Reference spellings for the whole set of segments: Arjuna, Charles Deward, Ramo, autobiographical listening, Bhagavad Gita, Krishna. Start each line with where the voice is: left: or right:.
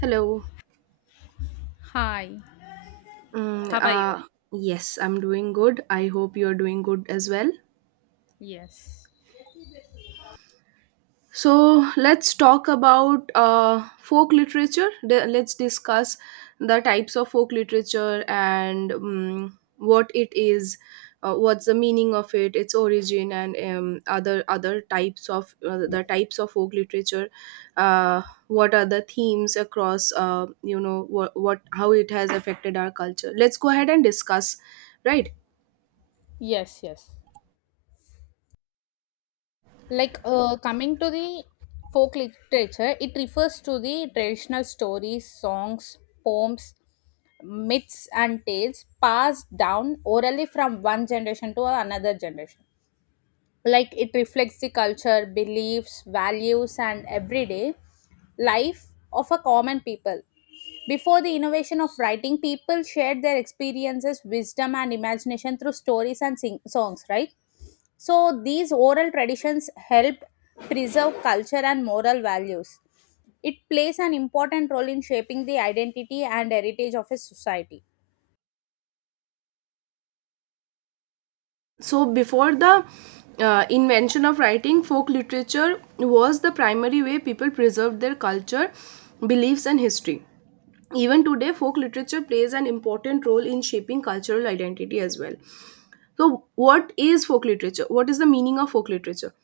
right: Hello.
left: Hi,
right: Mm,
left: how are you?
right: uh, yes, I'm doing good. I hope you're doing good as well.
left: Yes.
right: So let's talk about folk literature. Let's discuss the types of folk literature and what it is, what's the meaning of it, its origin, and other types of the types of folk literature. What are the themes across? You know what how it has affected our culture. Let's go ahead and discuss. Right,
left: Yes, yes. Coming to the folk literature, it refers to the traditional stories, songs, poems, myths, and tales passed down orally from one generation to another generation. Like it reflects the culture, beliefs, values, and everyday life of a common people. Before the innovation of writing, people shared their experiences, wisdom, and imagination through stories and songs, right? So these oral traditions help preserve culture and moral values. It plays an important role in shaping the identity and heritage of a society.
right: so before the invention of writing, folk literature was the primary way people preserved their culture, beliefs, and history. Even today, folk literature plays an important role in shaping cultural identity as well. So what is folk literature? What is the meaning of folk literature?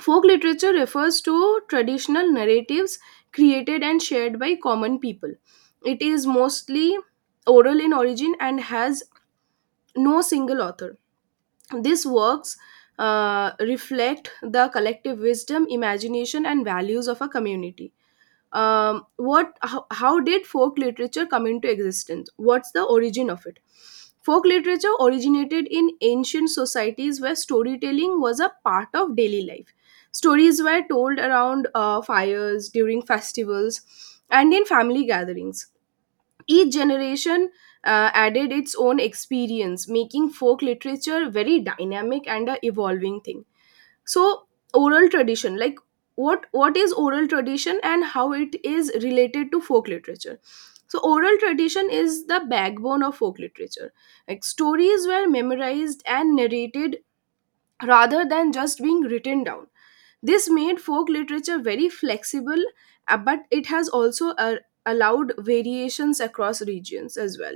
right: Folk literature refers to traditional narratives created and shared by common people. It is mostly oral in origin and has no single author. These works reflect the collective wisdom, imagination, and values of a community. What? How did folk literature come into existence? What's the origin of it? Folk literature originated in ancient societies where storytelling was a part of daily life. Stories were told around fires, during festivals, and in family gatherings. Each generation added its own experience, making folk literature very dynamic and a evolving thing. So, oral tradition, like what is oral tradition and how it is related to folk literature. So, oral tradition is the backbone of folk literature. Like, stories were memorized and narrated rather than just being written down. This made folk literature very flexible, but it has also allowed variations across regions as well.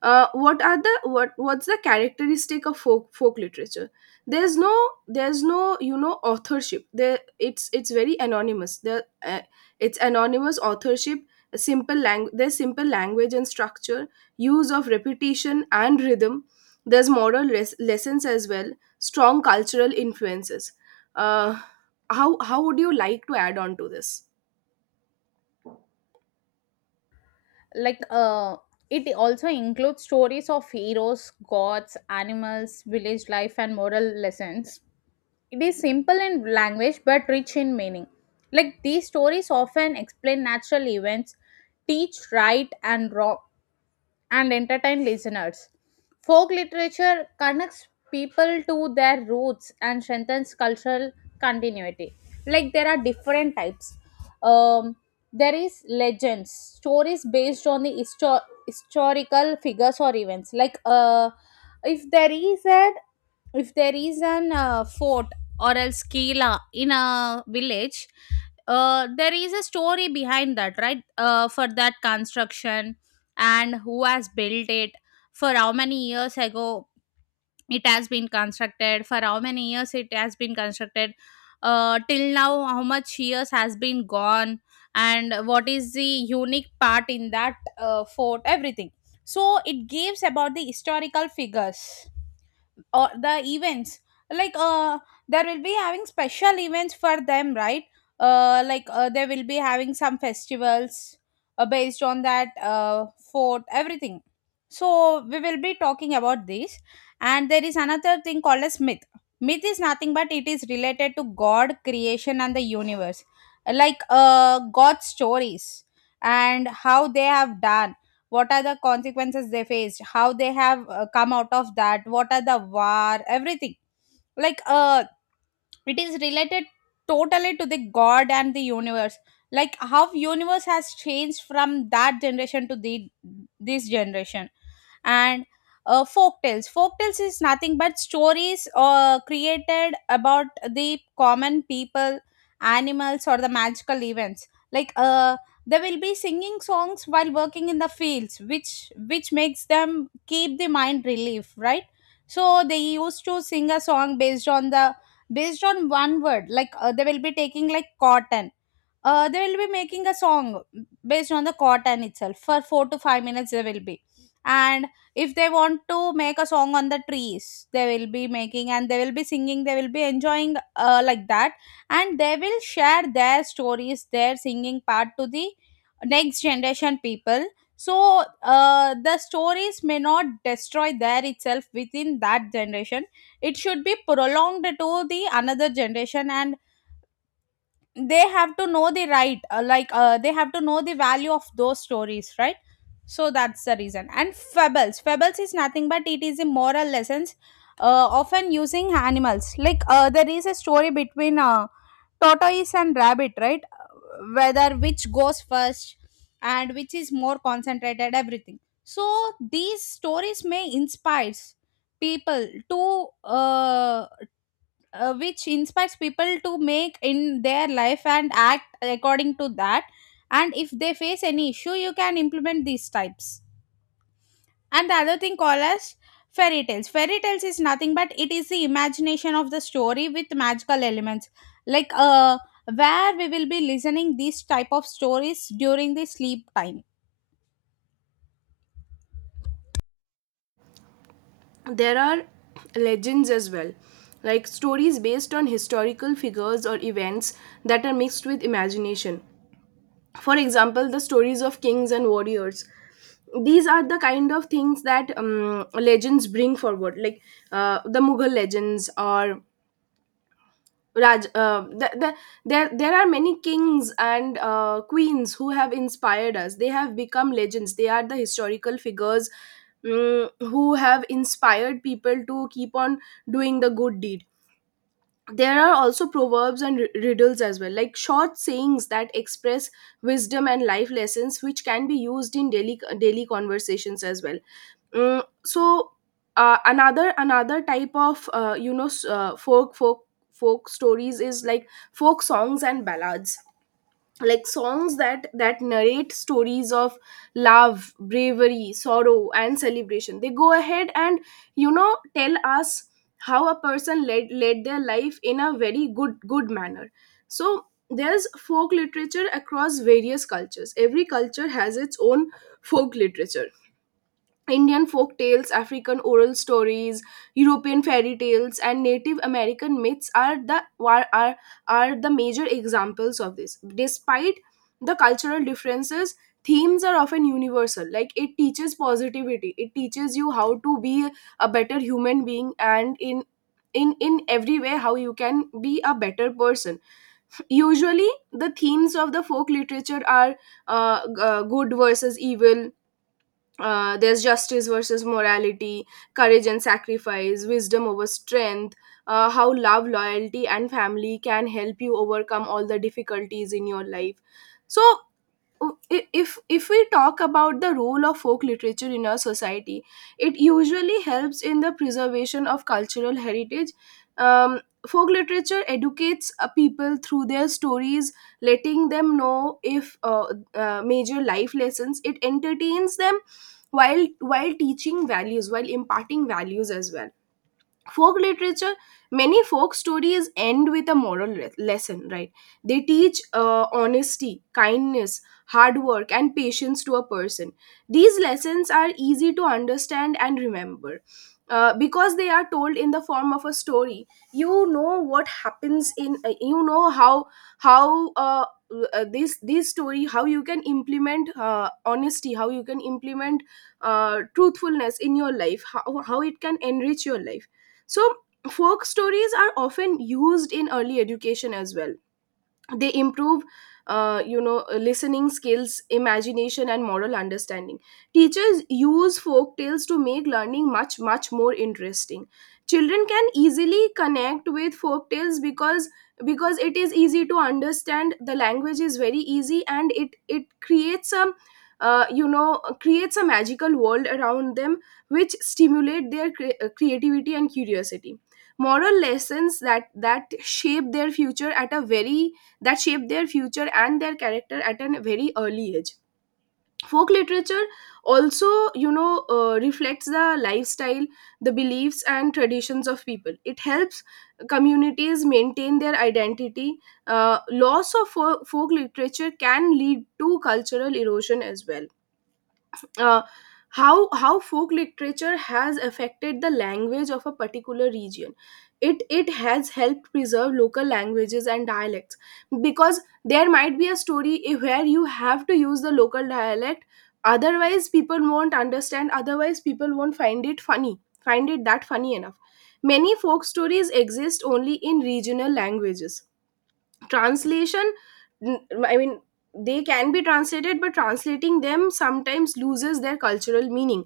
right: Uh, what's the characteristic of folk literature? There's no there's no you know authorship. There It's very anonymous. There It's anonymous authorship. A simple language. There's simple language and structure, use of repetition and rhythm. There's moral lessons as well. Strong cultural influences. Uh, how would you like to add on to this?
left: Like, uh, it also includes stories of heroes, gods, animals, village life, and moral lessons. It is simple in language but rich in meaning. Like these stories often explain natural events, teach right and wrong, and entertain listeners. Folk literature connects people to their roots and strengthens cultural continuity. Like there are different types. Um, there is legends, stories based on the historical figures or events. Like if there is a if there is an fort or else kila in a village, there is a story behind that, right? For that construction and who has built it, for how many years ago it has been constructed, for how many years it has been constructed, till now how much years has been gone, and what is the unique part in that fort, everything. So it gives about the historical figures or the events. Like, there will be having special events for them, right? They will be having some festivals based on that fort, everything. So we will be talking about this. And there is another thing called as myth. Myth is nothing but it is related to god creation and the universe. Like, god's stories, and how they have done, what are the consequences they faced, how they have come out of that, what are the war, everything. Like, it is related totally to the god and the universe. Like how universe has changed from that generation to the this generation. And folk tales is nothing but stories created about the common people, animals, or the magical events. They will be singing songs while working in the fields, which makes them keep the mind relief, right? So they used to sing a song based on one word. They will be taking like cotton. They will be making a song based on the cotton itself for 4 to 5 minutes, they will be. And if they want to make a song on the trees, they will be making, and they will be singing, they will be enjoying, like that. And they will share their stories, their singing part, to the next generation people. So the stories may not destroy there itself within that generation. It should be prolonged to the another generation. And they have to know the right, they have to know the value of those stories, right? So that's the reason. And fables, fables is nothing but it is the moral lessons, often using animals. There is a story between tortoise and rabbit, right? Whether which goes first and which is more concentrated, everything. So these stories may inspire people to which inspires people to make in their life and act according to that. And if they face any issue, you can implement these types. And the other thing called as fairy tales, fairy tales is nothing but it is the imagination of the story with magical elements. Like, where we will be listening these type of stories during the sleep time.
right: There are legends as well, like stories based on historical figures or events that are mixed with imagination. For example, the stories of kings and warriors. These are the kind of things that legends bring forward, like the mughal legends or Raj. There are many kings and queens who have inspired us. They have become legends. They are the historical figures, mm, who have inspired people to keep on doing the good deed. There are also proverbs and riddles as well, like short sayings that express wisdom and life lessons which can be used in daily conversations as well. Mm, so another type of folk stories is like folk songs and ballads, like songs that narrate stories of love, bravery, sorrow, and celebration. They go ahead and you know tell us how a person led their life in a very good manner. So there's folk literature across various cultures. Every culture has its own folk literature. Indian folk tales, African oral stories, European fairy tales, and Native American myths are the major examples of this. Despite the cultural differences, themes are often universal. Like, it teaches positivity, it teaches you how to be a better human being, and in every way how you can be a better person. Usually, the themes of the folk literature are good versus evil, there's justice versus morality, courage and sacrifice, wisdom over strength, how love, loyalty, and family can help you overcome all the difficulties in your life. So, oh, if we talk about the role of folk literature in our society, it usually helps in the preservation of cultural heritage. Um, folk literature educates people through their stories, letting them know if major life lessons. It entertains them while teaching values, while imparting values as well. Folk literature, many folk stories end with a moral lesson, right? They teach honesty, kindness, hard work, and patience to a person. These lessons are easy to understand and remember. Because they are told in the form of a story. You know what happens in you know how uh, this this story, how you can implement honesty, how you can implement truthfulness in your life, how it can enrich your life. So, folk stories are often used in early education as well. They improve you know listening skills, imagination, and moral understanding. Teachers use folk tales to make learning much more interesting. Children can easily connect with folk tales because it is easy to understand, the language is very easy, and it creates a you know creates a magical world around them, which stimulate their creativity and curiosity. Moral lessons that shape their future at a very, that shape their future and their character at a very early age. Folk literature also you know reflects the lifestyle, the beliefs and traditions of people. It helps communities maintain their identity. Uh, loss of folk literature can lead to cultural erosion as well. Uh, how folk literature has affected the language of a particular region. It has helped preserve local languages and dialects, because there might be a story where you have to use the local dialect, otherwise people won't understand, otherwise people won't find it funny, find it that funny enough. Many folk stories exist only in regional languages. Translation, n- I mean, they can be translated, but translating them sometimes loses their cultural meaning,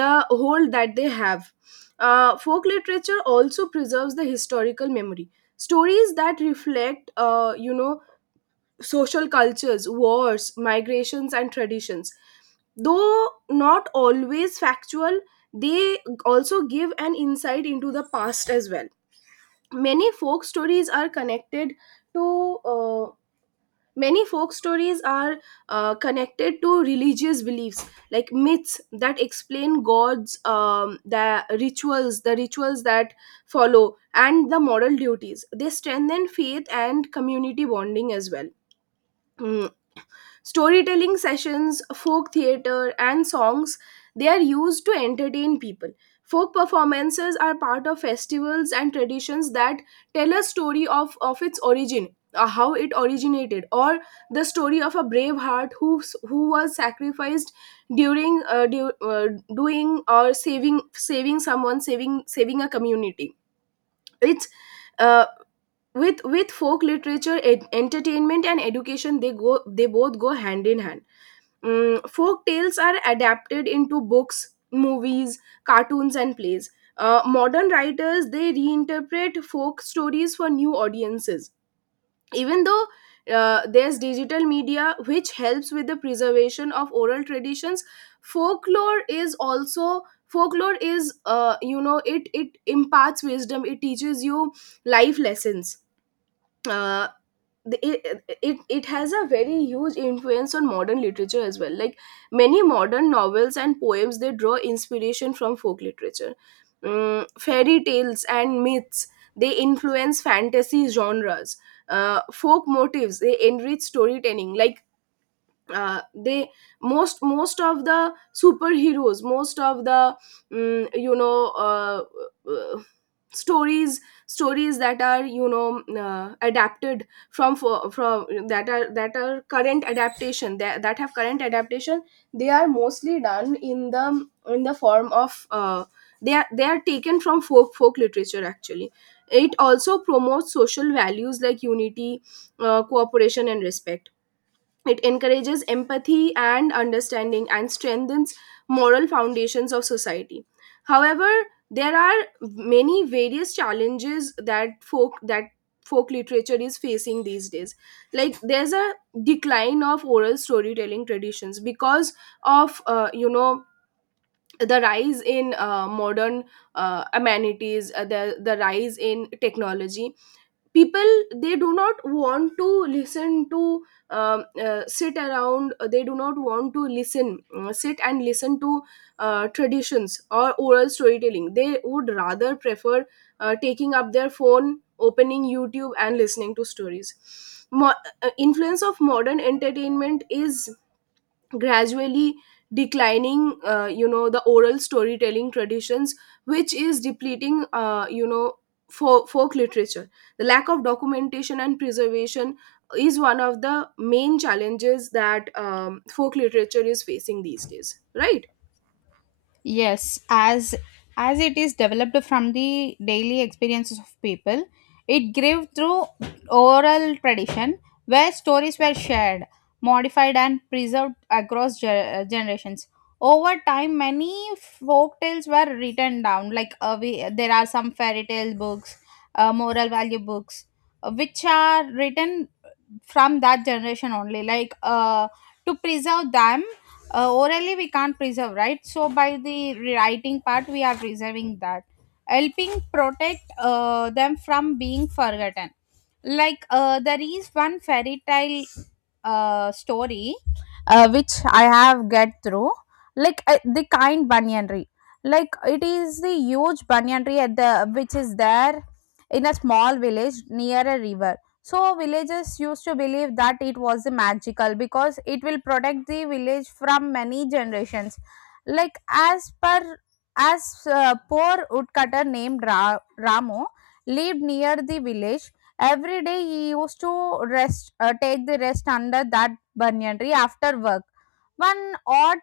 right: the hold that they have. Uh, folk literature also preserves the historical memory. Stories that reflect you know social cultures, wars, migrations, and traditions, though not always factual, they also give an insight into the past as well. many folk stories are connected to uh, Many folk stories are connected to religious beliefs, like myths that explain gods, the rituals that follow, and the moral duties. They strengthen faith and community bonding as well. Mm, storytelling sessions, folk theater, and songs, they are used to entertain people. Folk performances are part of festivals and traditions that tell a story of its origin, how it originated, or the story of a brave heart who was sacrificed during doing or saving someone, saving a community. It's, uh, with folk literature, entertainment, and education, they go, they both go hand in hand. Mm, folk tales are adapted into books, movies, cartoons, and plays. Modern writers, they reinterpret folk stories for new audiences. Even though, there's digital media which helps with the preservation of oral traditions, folklore is you know it it imparts wisdom. It teaches you life lessons. Uh, it, it has a very huge influence on modern literature as well, like many modern novels and poems, they draw inspiration from folk literature. Mm, fairy tales and myths, they influence fantasy genres. Uh, folk motifs, they enrich storytelling, like they most of the superheroes, most of the, mm, you know uh, uh, stories that are you know, adapted from that are current adaptation, that have current adaptation, they are mostly done in the form of, they are taken from folk literature actually. It also promotes social values like unity, cooperation, and respect. It encourages empathy and understanding, and strengthens moral foundations of society. However, there are many various challenges that folk literature is facing these days. Like there's a decline of oral storytelling traditions because of the rise in modern amenities, the rise in technology. People, they do not want to listen to sit around, they do not want to listen, sit and listen to traditions or oral storytelling. They would rather prefer taking up their phone, opening youtube and listening to stories. Mo- Influence of modern entertainment is gradually declining the oral storytelling traditions, which is depleting folk literature. The lack of documentation and preservation is one of the main challenges that folk literature is facing these days, right?
left: Yes, as it is developed from the daily experiences of people, it grew through oral tradition where stories were shared, modified, and preserved across generations. Over time, many folk tales were written down. There are some fairy tale books, moral value books, which are written from that generation only. To preserve them orally we can't preserve, right? So by the writing part we are preserving that, helping protect them from being forgotten. There is one fairy tale story which I have get through. The kind banyan tree. Like it is the huge banyan tree at the which is there in a small village near a river. So villagers used to believe that it was magical because it will protect the village from many generations. Like as per as Poor woodcutter named Ramo lived near the village. Every day he used to rest take the rest under that banyan tree after work. One odd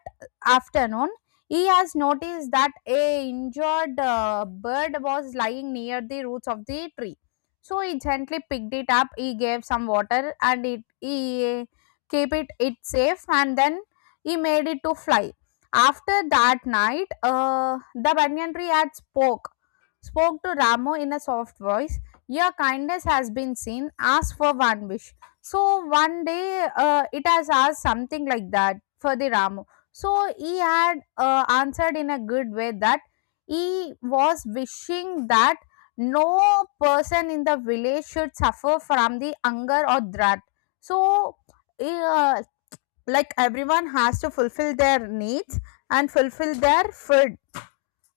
left: afternoon, he has noticed that a injured bird was lying near the roots of the tree. So he gently picked it up. He gave some water, and it he kept it safe, and then he made it to fly. After that night, the banyan tree had spoke to Ramo in a soft voice. Your kindness has been seen. Ask for one wish. So one day it has asked something like that for the Ramo. So he had answered in a good way that he was wishing that no person in the village should suffer from the hunger or drought. So eh, uh, everyone has to fulfill their needs and fulfill their food.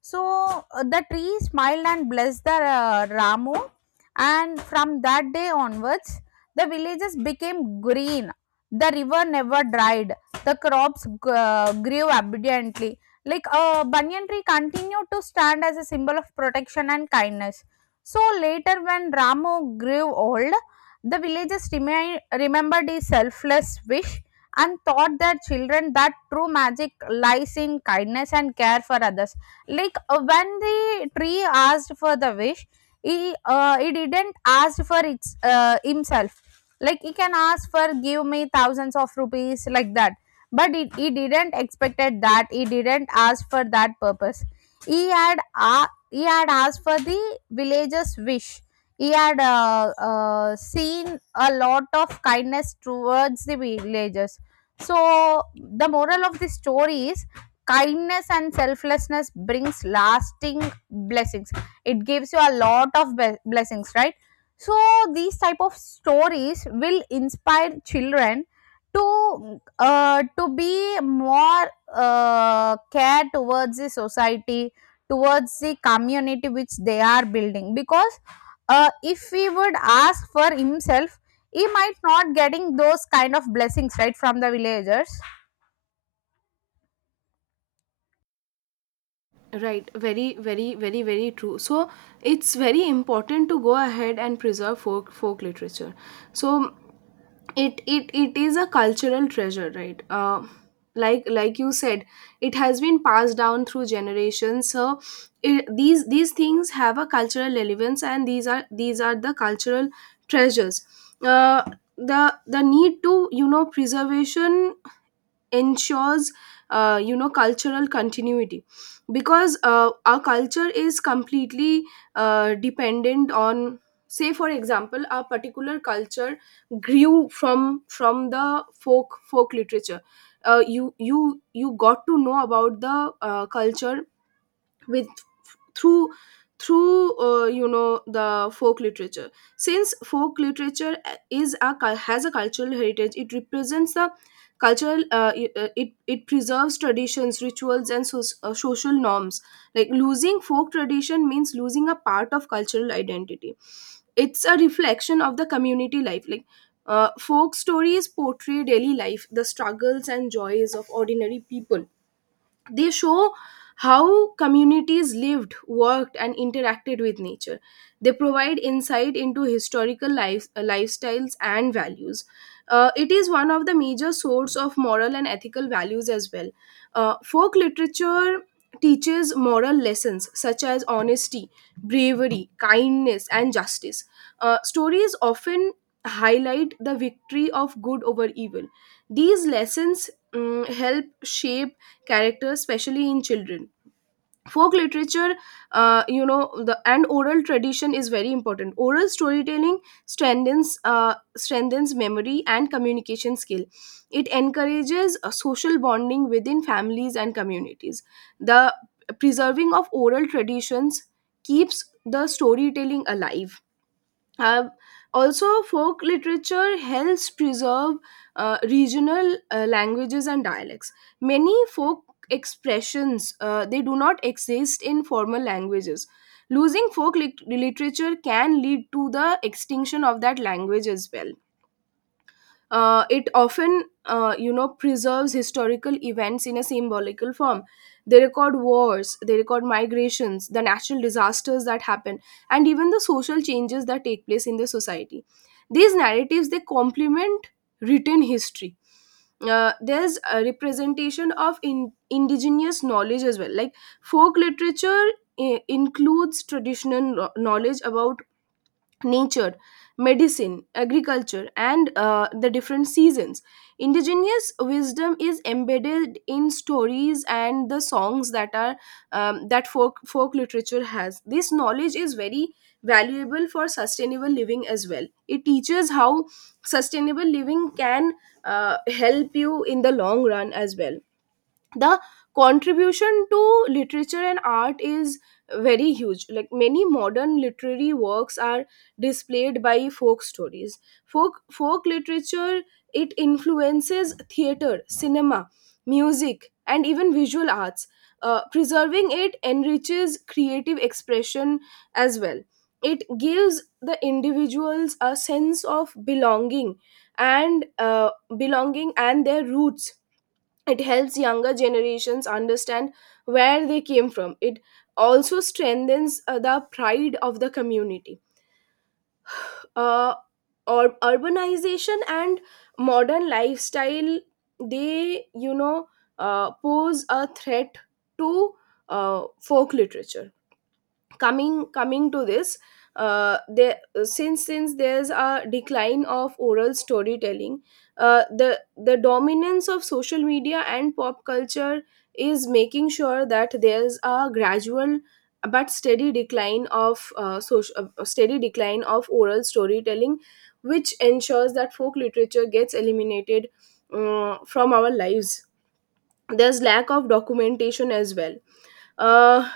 left: So the tree smiled and blessed the Ramu, and from that day onwards, the villages became green. The river never dried. The crops grew abundantly. Like a banyan tree continued to stand as a symbol of protection and kindness. So later, when Ramu grew old, the villagers remembered his selfless wish and taught their children that true magic lies in kindness and care for others. When the tree asked for the wish, he didn't ask for its himself. Like he can ask for give me thousands of rupees like that. But he didn't expected that, he didn't ask for that purpose. He had asked for the villagers wish. He had seen a lot of kindness towards the villagers. So the moral of the story is kindness and selflessness brings lasting blessings. It gives you a lot of blessings, right? So these type of stories will inspire children to be more care towards the society, towards the community which they are building. Because if he would ask for himself, he might not getting those kind of blessings right from the villagers.
right: Right, very very very very true. So it's very important to go ahead and preserve folk literature. So it is a cultural treasure, right? Like you said, it has been passed down through generations. So it, these things have a cultural relevance, and these are the cultural treasures. uh, the need to, you know, preservation ensures, cultural continuity. Because our culture is completely dependent on, say for example, our particular culture grew from the folk literature. You got to know about the culture with, through, through the folk literature. Since folk literature has a cultural heritage, it represents the cultural it, it preserves traditions, rituals and, so, social norms. Like losing folk tradition means losing a part of cultural identity. It's a reflection of the community life. Like folk stories portray daily life, the struggles and joys of ordinary people. They show how communities lived, worked, and interacted with nature. They provide insight into historical life, lifestyles and values. It is one of the major source of moral and ethical values as well. Folk literature teaches moral lessons such as honesty, bravery, kindness, and justice. Stories often highlight the victory of good over evil. These lessons help shape character, especially in children. Folk literature, the and oral tradition is very important. Oral storytelling strengthens, strengthens memory and communication skill. It encourages a social bonding within families and communities. The preserving of oral traditions keeps the storytelling alive. uh, Also, folk literature helps preserve regional languages and dialects. Many folk expressions, they do not exist in formal languages. Losing folk literature can lead to the extinction of that language as well. It often, preserves historical events in a symbolical form. They record wars, they record migrations, the natural disasters that happen, and even the social changes that take place in the society. These narratives, they complement written history. There's a representation of indigenous knowledge as well. Like folk literature includes traditional knowledge about nature, medicine, agriculture, and the different seasons. Indigenous wisdom is embedded in stories and the songs that are, that folk literature has. This knowledge is very valuable for sustainable living as well. It teaches how sustainable living can help you in the long run as well. The contribution to literature and art is very huge. Like many modern literary works are displayed by folk stories. Folk literature, it influences theater, cinema, music and even visual arts. Preserving it enriches creative expression as well. It gives the individuals a sense of belonging and, belonging and their roots. It helps younger generations understand where they came from. It also strengthens the pride of the community. uh, or urbanization and modern lifestyle, they, you know, pose a threat to uh, folk literature. Coming to this, there, since there's a decline of oral storytelling, the dominance of social media and pop culture is making sure that there's a gradual but steady decline of social steady decline of oral storytelling, which ensures that folk literature gets eliminated from our lives. There's lack of documentation as well. uh,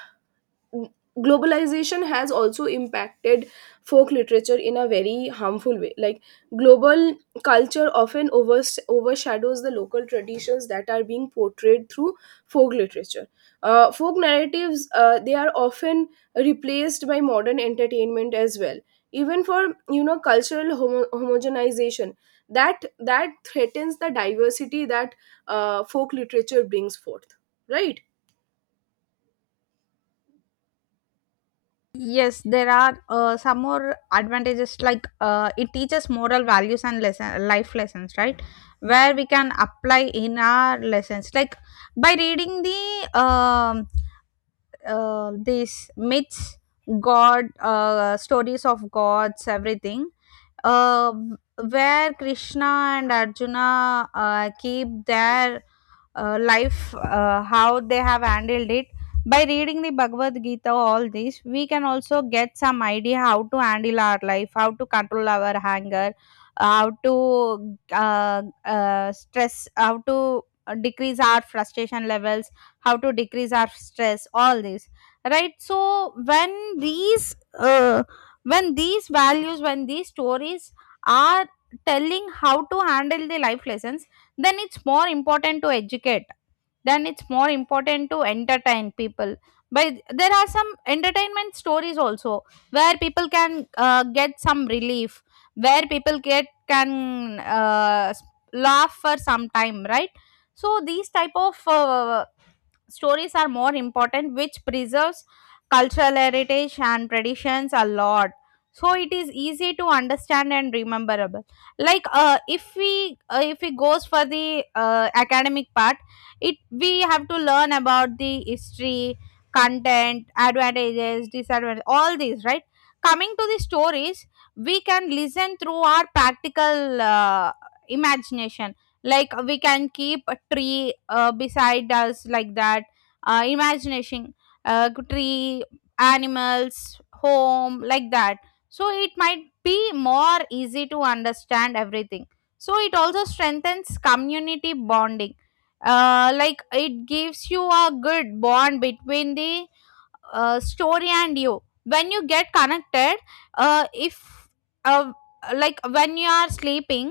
right: Globalization has also impacted folk literature in a very harmful way. Like global culture often overshadows the local traditions that are being portrayed through folk literature. Folk narratives, they are often replaced by modern entertainment as well. Even for, you know, cultural homogenization, that threatens the diversity that folk literature brings forth, right?
left: Yes, there are some more advantages like it teaches moral values and lesson life lessons, right? Where we can apply in our lessons, like by reading the these myths, God stories of gods, everything. Uh, where Krishna and Arjuna keep their life, how they have handled it, by reading the Bhagavad Gita, all this, we can also get some idea how to handle our life, how to control our anger, how to stress, how to decrease our frustration levels, how to decrease our stress, all this. Right? So when these values, when these stories are telling how to handle the life lessons, then it's more important to educate, then it's more important to entertain people. But there are some entertainment stories also where people can get some relief, where people get can s- laugh for some time, right? So these type of stories are more important, which preserves cultural heritage and traditions a lot. So it is easy to understand and rememberable. If we goes for the academic part, it we have to learn about the history, content, advantages, disadvantages, all these, right? Coming to the stories, we can listen through our practical imagination. Like we can keep a tree beside us, like that. Uh, imagination, tree, animals, home, like that. So it might be more easy to understand everything. So it also strengthens community bonding. Like it gives you a good bond between the story and you, when you get connected. If uh, like when you are sleeping,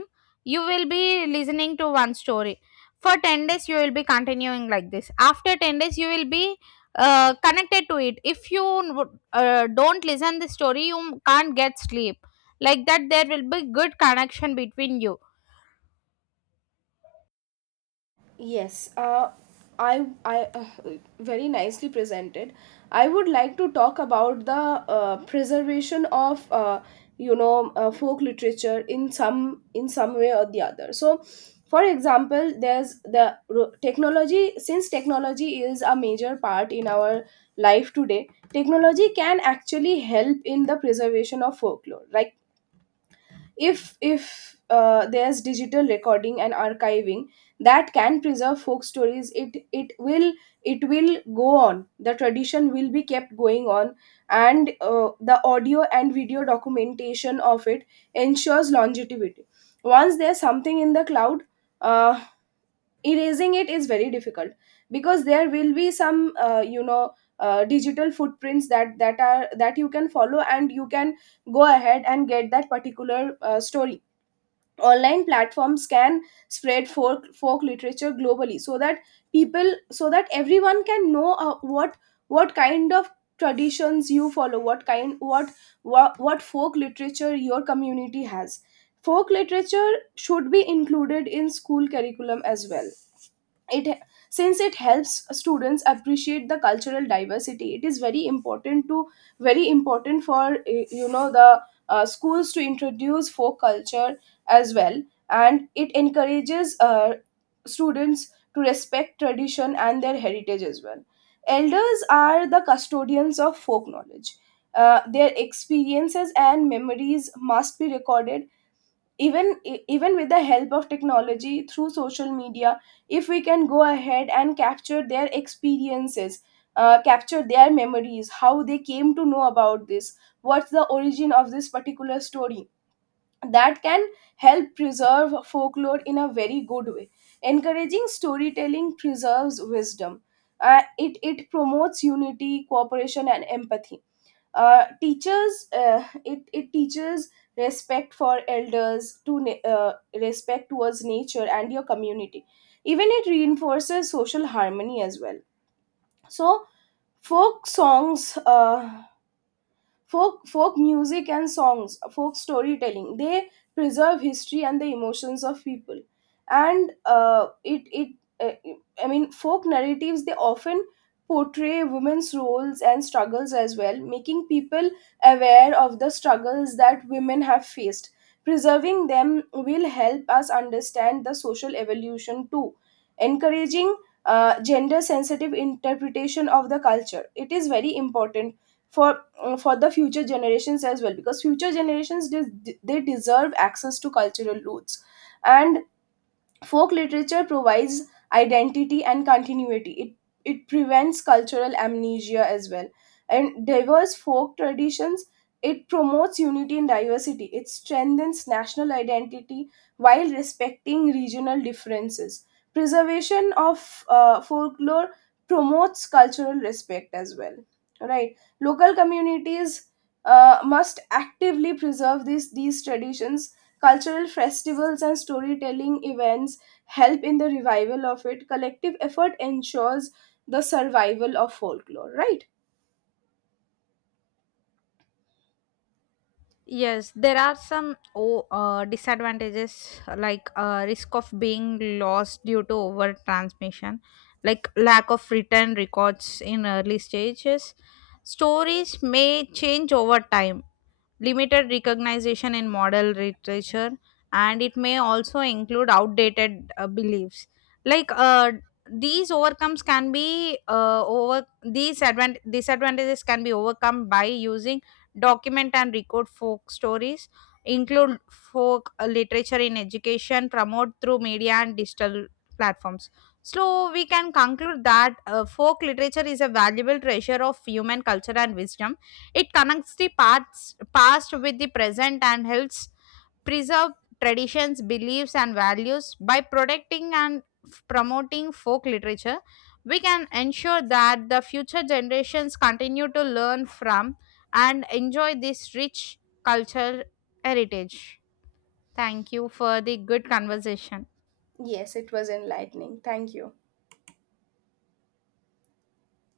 left: you will be listening to one story for 10 days. You will be continuing like this. After 10 days, you will be connected to it. If you would, don't listen the story, you can't get sleep, like that. There will be good connection between you.
right: Yes, I very nicely presented. I would like to talk about the preservation of, folk literature in some, in some way or the other. So, for example, there's the technology. Since technology is a major part in our life today, technology can actually help in the preservation of folklore. Like if there's digital recording and archiving that can preserve folk stories, it will, it will go on, the tradition will be kept going on. And the audio and video documentation of it ensures longevity. Once there's something in the cloud, uh, erasing it is very difficult, because there will be some, digital footprints that that are that you can follow, and you can go ahead and get that particular story. Online platforms can spread folk literature globally, so that people, so that everyone can know, what kind of traditions you follow, what kind what folk literature your community has. Folk literature should be included in school curriculum as well. It, since it helps students appreciate the cultural diversity, it is very important to, very important for, the schools to introduce folk culture as well. And it encourages students to respect tradition and their heritage as well. Elders are the custodians of folk knowledge. Their experiences and memories must be recorded, even even with the help of technology, through social media. If we can go ahead and capture their experiences, capture their memories, how they came to know about this, what's the origin of this particular story, that can help preserve folklore in a very good way. Encouraging storytelling preserves wisdom. It promotes unity, cooperation and empathy. It teaches respect for elders, respect towards nature and your community. Even it reinforces social harmony as well. So folk songs, folk music and songs, folk storytelling, they preserve history and the emotions of people. And it it uh, I mean folk narratives, they often portray women's roles and struggles as well, making people aware of the struggles that women have faced. Preserving them will help us understand the social evolution too. Encouraging gender sensitive interpretation of the culture, it is very important for, for the future generations as well, because future generations they deserve access to cultural roots. And folk literature provides identity and continuity. It prevents cultural amnesia as well. And diverse folk traditions, it promotes unity and diversity. It strengthens national identity while respecting regional differences. Preservation of folklore promotes cultural respect as well. Right? Local communities must actively preserve these traditions. Cultural festivals and storytelling events help in the revival of it. Collective effort ensures the survival of folklore, right?
left: Yes, there are some disadvantages like risk of being lost due to over transmission, like lack of written records in early stages. Stories may change over time, limited recognition in modern literature, and it may also include outdated beliefs. Like uh, these overcomes can be over these disadvantages can be overcome by using document and record folk stories, include folk literature in education, promote through media and digital platforms. So we can conclude that folk literature is a valuable treasure of human culture and wisdom. It connects the past with the present and helps preserve traditions, beliefs, and values. By protecting and promoting folk literature, we can ensure that the future generations continue to learn from and enjoy this rich cultural heritage. Thank you for the good conversation.
right: Yes, it was enlightening. Thank you.